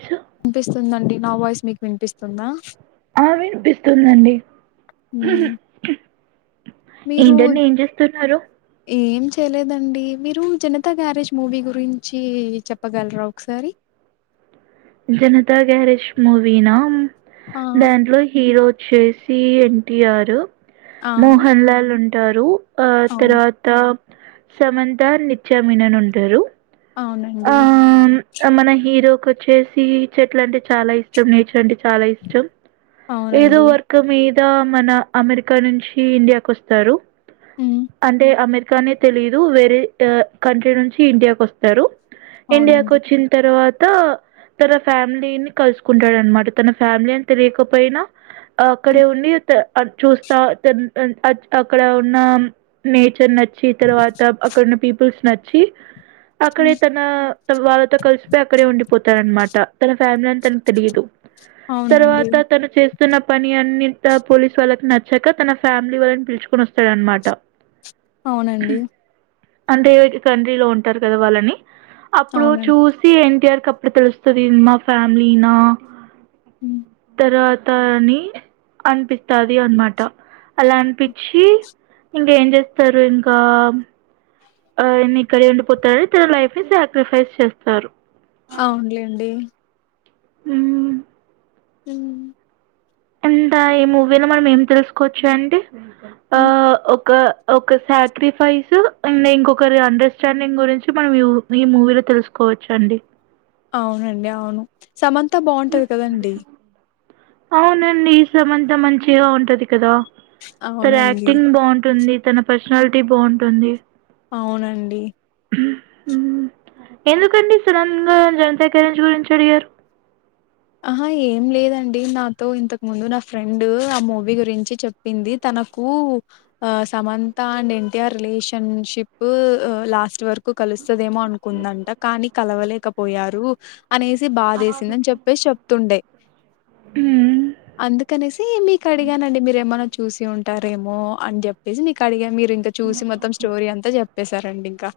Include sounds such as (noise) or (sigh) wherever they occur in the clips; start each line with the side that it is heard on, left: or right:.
right: క్షు
left: విన్పిస్తుందండి నా వాయిస్ మీక్ విన్పిస్తుందా
right: అహా విన్పిస్తుందండి
left: హ్మ్. మీరు
right: ఏంటండి ఏం జేస్తున్నారు
left: ఏం చేయలేదండి మీరు జనతా గ్యారేజ్ మూవీ గురించీ చెప్పగల్రా ఒక్క్సారి
right: జనతా గ్యారేజ్ మూవీనా
left: ఆ
right: దాంట్లో హీరో వొ చ్చేసి ఎన్టిఆరు
left: ఆ
right: మోహన్ లాల్ ఉంటారు ఆ
left: అవును
right: తర్వా త సమంత నిత్యమినన్ ఉంటారు
left: అవునండి
right: అ మన హీరో కొచ్చేసి చెట్లంటే చాలా ఇష్టం నేచర్ అంటే చాలా ఇష్టం ఏదో
left: అవునండి
right: వర్కు మీద మన అమెరికా నుంచి ఇండియాకొస్తారు
left: ఉమ్
right: అంటే అమెరికానే తెలిదు వేరే అ కంట్రీ నుంచి ఇండియాకొస్తరు ఇండియా
left: అవునండి
right: కొచ్చిన్ తర్వాత తన ఫ్యామిలీని కల్సుకుంటాడనమాట తన ఫ్యామిలీ అని తెలియకపోయినా అక్కడే ఉండి తే అద్ చూస్తా తేన్ తే అచ్ అక్కడ ఉన్నా నేచర్ నచ్చి తర్వాత అక్కడున్న పీపుల్స్ నచ్చి అక్కడే
left: ఉమ్
right: నా వాళ్ళతో కలిసిపెయ్ అక్కడే ఉండిపోతాడ‌న్మాట తన ఫ్యామిలీ అన్ తనక్ తెలియదు
left: అవునండి
right: తర్వాత తను చేస్ తన పని అన్ని త పోలీస్ వాళ్ళక్ నచ్చక తన ఫ్యామిలీ వాళ్ళని పిల్చుకొనొస్తాడు అన్మాట
left: అవునండి
right: అంటే ఈ కంట్రీలో ఉంటారు గద వాళ్ళనీ అప్పుడూ
left: అవునండి
right: చూసి ఎన్టీఆర్ కప్పుడు తెలుస్తది ఇది మా ఫ్యామిలీనా
left: ఉ
right: రాతా అని అనిపిత్తాది అనమాట అలా అన్పిచ్చీ ఇంకేం జెత్తరు ఇంకా ఆయన్ని ఇక్కడే ఉండిపోతారు ఇక లైఫ్ ని సాక్రిఫైస్ చేస్తారు
left: అవునులేండి
right: ఊ
left: ఉ
right: ఎంటైర్ ఈ మూవీలో మనం ఏం తెలుసుకోవచ్చాండి
left: ఉ
right: అ ఒకా ఒక సాక్రిఫైసు అండ్ ఇంకొకరి అండర్స్టాండింగ్ గురించి మనం ఈ ఊ ఈ మూవీలో తెలుసుకోవచ్చండి
left: అవునండి అవును సమంత బావుంటది కద అండి
right: అవునండి సమంత మంచిగా ఉంటది కదా తన
left: అవునండి
right: యాక్టింగ్ బావుంటుంది తన పర్సనాలిటీ బావుంటుంది
left: అవునండి
right: ఊ ఎందుకండి సడన్గా జనతా గ్యారేజ్ గురించి అడిగారు
left: అహా ఏం లేదండి నాతో ఇంతకు ముందు నా ఫ్రెండూ ఆ మూవీ గురించి చెప్ పింది తనకూ ఆ Samantha and NTR relationship ఉ లాస్ట్ వరక్ కు కలుస్తదేమో అనుకుందంట కానీ కలవలేకపోయారు అనేసి బాదేసిందన్ చెప్పేస్ చెప్తుండే
right: మ్మ్
left: అందుకనేసీ మీకు అడిగానండి మీరేమన్న చూసి ఉంటారేమో అని జేప్పేసి మీకు అడిగా మీరు ఇంక చూసి మొత్తం స్టోరీ అంతా చెప్పేశారండి ఇంకా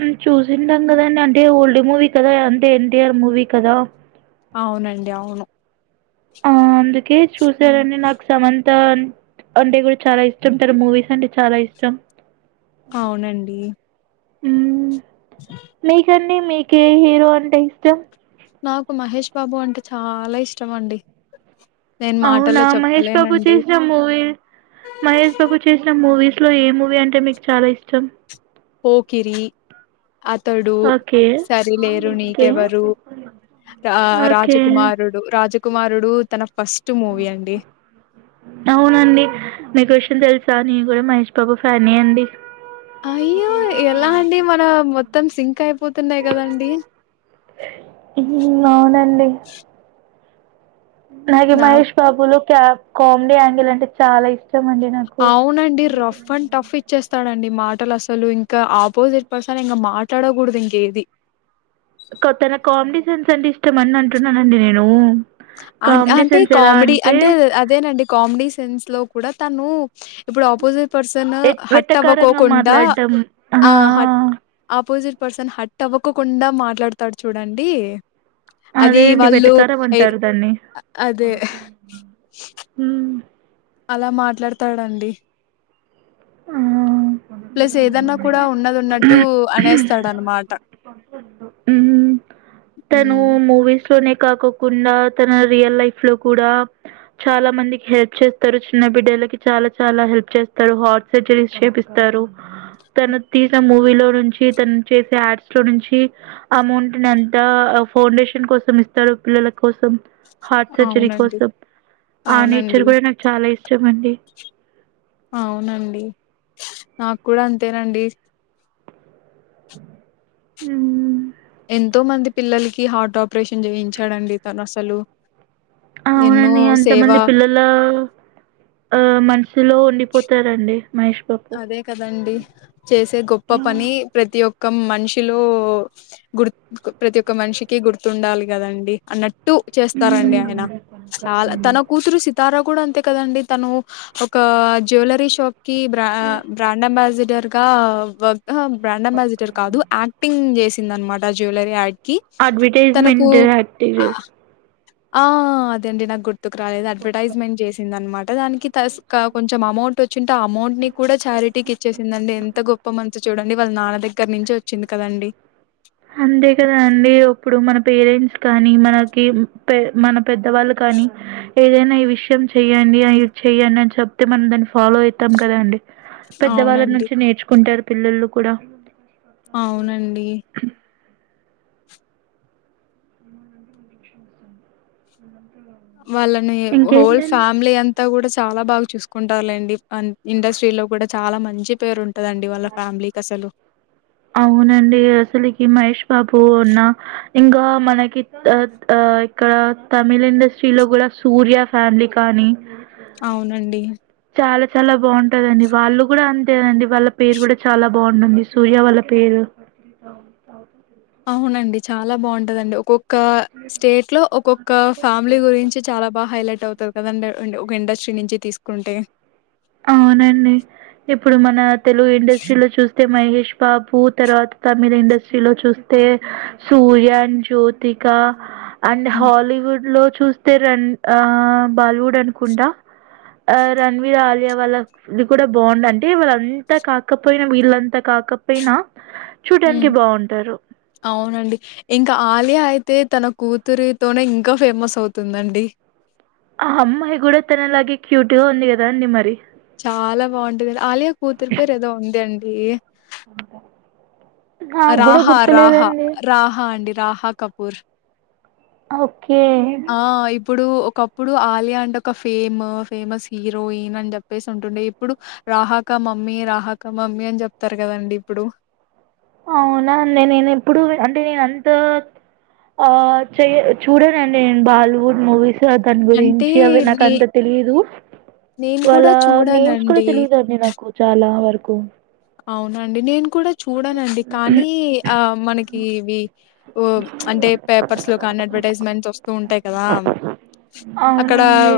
right: ఉమ్ చూసింటాం గదండి అంటే ఓల్డ్ మూవీ కదా అంటే ఎన్టీఆర్ మూవీ కదా
left: అవునండి అవును
right: ఆ అందుకే చూసారండి నాక్ సమంత్ తాన్ అంటే కూడ చాలా ఇష్టం తన మూవీస్ అంటే చాలా ఇష్టం
left: అవునండి
right: ఊ మీకండి మీకే హీరో అంటే ఇష్టం
left: నాకు మహేష్ బాబు అంటే చాలా ఇష్టం అండి
right: అవునా మహేష్ బాబు చేసిన మూవీ మహేష్ బాబు చేసిన మూవీస్ లో ఏ మూవీ అంటే మీకు చాలా ఇష్టం
left: పోకిరీ అతడూ
right: ఓకే
left: సరిలేరు
right: ఓకే
left: నీకెవరు రా
right: ఓకే
left: రాజకుమారుడు రాజకుమారుడూ తన ఫస్ట్ మూవీ అండి
right: అవునండి నీకు ఒ విషయం తెల్సా నేన్ కూడా మహేష్ బాబు ఫ్యానే అండి
left: అయ్యో ఎలా అండి మనా మొత్తం సింక్ అయిపోతున్నాయి కదండి
right: ఊ అవునండి
left: చ్
right: నాకి మహేష్ బాబులో క్యాబ్ కామెడీ యాంగిల్ అంటే చాలా ఇష్టం అండి నాకు
left: అవునండి రఫ్ అండ్ టఫ్ ఇ ఇచేస్తాడండి మాటలు అసలు ఇంకా ఆపోజిట్ పర్సన్ ఇంగ మాట్లాడకూడదు ఇంకేది
right: కొత్తగా కామెడీ సీన్స్ అంటే ఇష్టం అన్ అంటున్నానండి నేను
left: అన్
right: కామెడీ
left: అంటే
right: సెన్స్ ఎలా
left: కామెడీ అంటే అదేనండి కామెడీ సీన్స్ లో కూడా తను ఇప్పుడు ఆపోజిట్ పర్సన్
right: ఎ
left: హట్
right: వెటకారంగా
left: అవ్వకోకుండా
right: మాట్లాడడం
left: ఆ హట్ ఆపోజిట్ పర్సన్ హట్ అవ్వకోకుండా మాట్లాడతాడు చూడండి. అది
right: అదే అండి
left: వాళ్ళు
right: వెటకారం
left: ఏ అదే
right: హ్మ్
left: అలా మాట్లాడతాడండి
right: ఆ
left: ప్లస్ ఏదన్నా కూడా ఉన్నది ఉన్నట్టు అనేస్తాడనమాట
right: ఉహు తను
left: హ్మ్.
right: మూవీస్ లోనే కాకోకుండా తన రియల్ లైఫ్ లో కూడా చాలా మందికి హెల్ప్ చేస్తరు చిన్న బిడ్డలకి చాలా చాలా హెల్ప్ చేస్తరు హార్ట్ సర్జరీస్ చేపిస్తరు తను తీసిన మూవీ లో నుంచి తను చేసే యాడ్స్ లో నుంచి అమౌంట్ నీ అం తా ఫౌండేషన్ కోసం ఇస్తారు పిల్లల కోసం హార్ట్ సర్జరీ
left: అవునండి.
right: కోసం ఆ నేచర్
left: అవునండి.
right: కూడా నాకు చాలా ఇష్టం అండి
left: అవునండి నాక్ కూడా అంతేనండి
right: ఉహు
left: ఎంతో మంది పిల్లలకి హార్ట్ ఆపరేషన్ చేయించాడండి తన్ అసలు
right: అవునండి ఎంతమంది పిల్లల్ అలా ఆ మనసు లో ఉండిపోతారండి మహేష్ బాబు
left: అదే కదండి చేసే గొప్ప పని ప్రతి ఒక్క మనిషి లో గుర్ ప్రతి ఒక్క మనిషి కి గుర్తుండాలి కదండి అన్నట్ టు చేస్తారండి ఆయన తన కూతురు సి తారా కూడా అంతే కదండి తను ఒక జ్యులరీ షాప్ కి బ్రాండ్ అంబాసిడర్ గా వర్క్ ఆహా బ్రాండ్ అంబాసిడర్ కాదు యాక్టింగ్ చేసి చేసిందన్నమాట జ్యులరీ యాడ్ కి తనకు
right: అడ్వర్టైజ్మెంట్ యాక్టీరియాస్
left: ఆహ్, ఆ అదేండి నాక్ గుర్తుకు రాలేదు అడ్వర్టైజ్మెంట్ చేసిందన్మాటా దానికి తస్కా కొంచెం అమౌంట్ ఓచ్చింటే అమౌంట్ ని కూడా ఛారిటీకి ఇచ్చేసిందండి ఎంత గొప్ గొప్ప మనసు చూడండి వాళ్ళ నాన్న దగ్గర నుంచే ఓచ్చింది కదండి
right: అంతే కదా అండి ఇప్పుడు మన పేరెంట్స్ కానీ మనకి పె మనం పెద్దవాళ్లు కానీ ఏదైనా ఈ విషయం చెయ్యండి అ ఇ చెయ్యండి అని చెప్తే మనం దాన్ని ఫాలో అయితం కదండి పెద్దవాళ్ళ
left: అవునండి
right: నుంచి నేర్చుకుంటారు పిల్లల్లు కూడా
left: అవునండి వాళ్ళని హోల్
right: ఇంకేంటండి
left: ఫ్యామిలీ అంత్ అంతా కూడా చాలా బాగా చూసుకుంటారులెండి ఇండస్ట్రీలో కూడా చాలా మంచి పేరుం టదండి వాళ్ళ ఫ్యామిలీకసలు
right: అవునండి అసలికి మహేష్ బాబు ఉన్న ఇంగ మనకి ఆ త త్ త తమిళ ఇండస్ట్రీలో గుడా సూర్య ఫ్యామిలీ కానీ
left: అవునండి
right: చాలా చాలా బాగుంటదండి వాళ్ళు గూడా అంతేనండి వాళ్ళ పేరు గూడా చాలా బాగుంటుంది సూర్య వాళ్ళ పేరు
left: అవునండి చాలా బాగుంటదండి ఒక్కొక్క కా స్టేట్ లో ఒక్కొక్క ఫ్యామిలీ గురించి చాలా బా హైలైట్ అవుతుంది కదండి అండ్ ఒక ఇండస్ట్రీ నుంచి తీస్కుంటే
right: అవునండి ఇప్పుడు మన తెలుగు ఇండస్ట్రీలో చూస్తే మహేష్ బాబు తర్వాత తమిళ్ ఇండస్ట్రీలో చూస్తే సూర్య అన్డ జ్యోతిక అండ్
left: హ్మ్.
right: హాలీవుడ్ లో చూస్తే రన్ ఆ బాలీవుడ్ అనుకుంటా ఆ రణవీర ఆలియా వాళ్ళ ఇది కూడా బావుందండి అంటే వీళ్ళంతా కాకపోయినా వీళ్ళంతా కాకపోయినా చూటానికి
left: హ్మ్.
right: బావుంటారు
left: అవునండి ఇంకా ఆలియా అయితే తన కూతురి తోనే ఇంకా ఫేమస్ అవుతుందండి
right: ఆ అమ్మాయి గూడా తనలాగే క్యూట్ గా ఉంది గద అండి మరి
left: చాలా బాగుంటది ఆలియ కూతురు పేరు ఏదో ఉందండి
right: అంటా
left: ఆ రాహా రాహా రాహా అండి రాహా కపూర్
right: ఓకే
left: ఆ ఇప్పుడు ఒకప్పుడు ఆలియా అంటే ఒక ఫేమ్ ఫేమస్ హీరోయిన్ అని చెప్పేసి ఉంటుండే ఇప్పుడు రాహాక మమ్మీ రాహాక మమ్మీ అని జెప్తారు గదండి ఇప్పుడు
right: అవునా అండి నేను ఎప్పుడు అంటే నేన్ అంతా ఆ చెయ చూడంనండి నేను బాలీవుడ్ మూవీస్ ద్ దాని
left: అంటే
right: గురించి అవి నాకు
left: నే
right: అంత తెలీదు
left: నేను
right: వాళ్ళ
left: కూడా
right: నేమ్స్ కూడా
left: చూడనండి.
right: తెలియదండి నాకు చాలా వరకు
left: అవునాండి నేను కూడా చూడానండి కానీ ఆ మనకి ఇవి ఓ అంటే పేపర్స్ లో కానీ అడ్వర్టైజ్మెంట్స్ వస్తూ ఉంటాయి కదా అక్కడ
right: అవునండి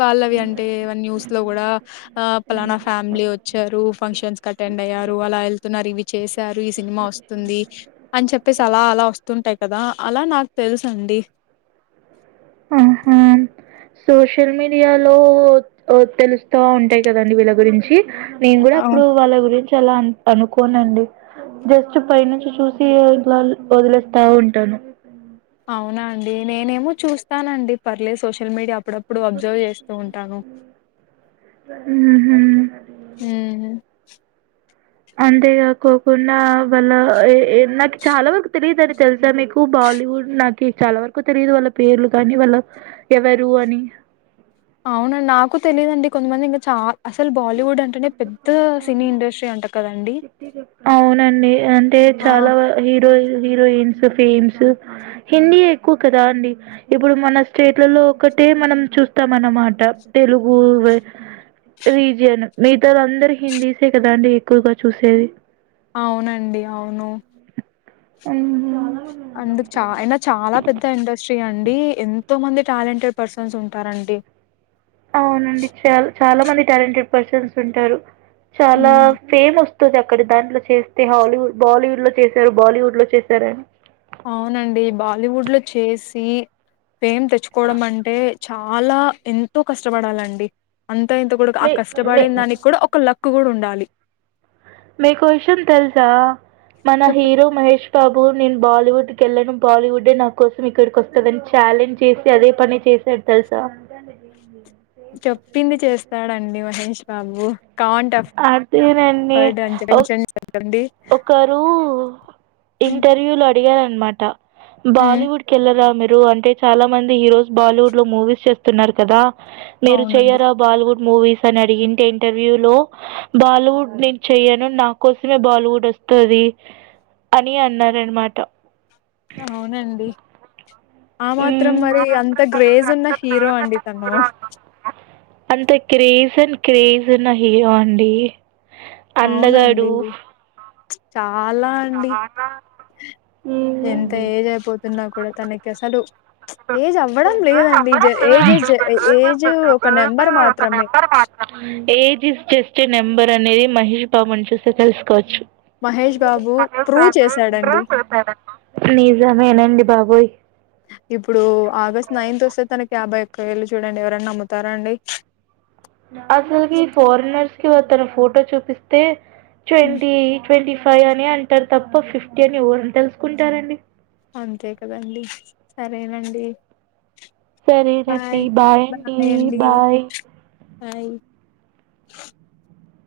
left: వాళ్ళవి అంటే ఇవ్వన్ న్యూస్ లో గూడా ఆ పలానా ఫ్యామిలీ వచ్చారు ఫంక్షన్స్ కటెండ్ అయ్యారు అలా ఎళ్తున్నారు ఇవి చేసారు ఈ సినిమా వస్తుంది అన్ చెప్పేసి అలా అలా వస్తుంటాయి కదా అలా నాక్ తెలుసండి
right: ఆహా సోషల్ మీడియాలో ఒఓ తెలుస్తా ఉంటాయి కదండి వీళ్ళ గురించి నేన్ గూడా అప్పుడు వాళ్ళ గురించి అలా అ అనుకోనండి జస్ట్ పై నుంచి చూసి ఇట్లా వదిలేస్తా ఉంటాను
left: అవునా అండి నేనేమో చూస్తానండి పర్లే సోషల్ మీడియా అప్పుడప్పుడు అబ్జర్వ్ జేస్తూ ఉంటాను
right: మ్మ్ మ్మ్
left: మ్మ్
right: అంతేగాకోకుండా వల్ల ఎ ఎ నాకు చాలా వరకు తెలియదుని తెలుసా మీకు బాలీవుడ్ నాచ్ కీ చాలా వరకు తెలియదు వాళ్ళ పేర్లు గాని వాళ్ళ ఎవరు అని
left: అవునండి నాకు తెలియదండి కొంతమంది ఇంకా చాల్ అసలు బాలీవుడ్ అంట్ అంటనే పెద్ద సినీ ఇండస్ట్రీ అంట కదండి ఆ
right: హీరోస్ విరోయిన్స్ ఫిమ్స్ హిందీ ఎక్కువ కదా అండి ఇప్పుడు మన స్టేట్లలో ఒకటే మనం చూస్తాం అన్నమాట తెలుగు రీజియన్ మిగతాది అందరు హిందీసే కదాండి ఎక్కువగా చూసేది
left: అవునండి అవును
right: ఉ
left: అందుకు చ అయినా చాలా పెద్ద ఇండస్ట్రీ అండి ఎంతో మంది టాలెంటెడ్ పర్సన్స్ ఉంటారండి
right: అవునండి చాల చాలా మంది టాలెంటెడ్ పర్సన్స్ ఉంటారు చాలా
left: ఉమ్
right: ఫేమ్ వస్తుంది అక్కడ దాంట్లో చేస్తే హాలీవుడ్ బాలీవుడ్ లో చేశారు బాలీవుడ్ లో చేశారని
left: అవునండి బాలీవుడ్ లో చేసి ఫేమ్ తెచ్చుకోవడం అంటే చాలా ఎంతో కష్టపడాలండి అంత ఇంత కూడా ఆ
right: మీ మీ
left: కష్టపడిన దానికి కూడా ఒక లక్ కూడా ఉండాలి
right: మీకో విషయం తెలుసా మన
left: చెప్ప
right: హీరో మహేష్ బాబు నేను బాలీవుడ్కి వెళ్ళాను బాలీవుడ్డే నా కోసం ఇక్కడికి వస్తదని ఛాలెంజ్ చేసి అదే పని చేశాడు తెలుసా (unintelligible)
left: చెప్పింది చేస్తాడండి మహేష్ బాబు కాంట్ ఆఫ్
right: అదేనండి.
left: హర్డ్
right: ఓహ్!
left: (unintelligible)
right: ఒకరు ఇంటర్వ్యూలో అడిగారన్నమాట బాలీవుడ్ కి వెళ్లరా మీరు అంటే చాలా మంది హీరోస్ బాలీవుడ్ లో మూవీస్ చేస్తున్నారు కదా మీరు
left: అవునండి
right: చెయ్యరా బాలీవుడ్ మూవీస్ అని అడిగి ఇంటర్వ్యూ లో బాలీవుడ్ నేను చెయ్యాను నా కోసమే బాలి వస్తది అని అన్నాడు అనమాట
left: అవునండి ఆ మాత్రం
right: మ్మ్
left: మరి అంత గ్రేజ్ ఉన్న హీరో అండి తను
right: అంత క్రేజన్ క్రేజ్ ఉన్న హీరో అండి
left: అవునండి
right: అందగాడు
left: చాలా అండి ఎంత
right: మ్మ్
left: ఏజ్ అయిపోతున్నా కూడా తనకి అసలు ఏజ్ అవ్వడం లేదండి జ ఏజ్ ఏజ్ ఒక నెంబర్ మాత్రమే
right: ఏజ్ ఇస్ జస్ట్ నెంబర్ అనేది మహేష్ బాబుని చూస్తే తెలుసుకోవచ్చు
left: మహేష్ బాబు ప్రూవ్ చేశాడండి
right: (unintelligible) నిజమేనండి బాబోయ్
left: ఇప్పుడు ఆగస్ట్ నైన్త్ వస్తే తనకి యాభై ఒక్క వేళ్ళు చూడండి ఎవరన్నా నమ్ముతారాండి
right: అసలుకి ఫోరినర్స్ కి అతను ఫోటో చూపిస్తే
left: హ్మ్.
right: ట్వంటీ ట్వంటీ ఫైవ్ అని అంటారు తప్ప ఫిఫ్టీ అని ఎవరని తెలుసుకుంటారండి
left: అంతే కదండి సరేనండి
right: సరేనండి బాయ్ అండి బాయ్
left: హయ్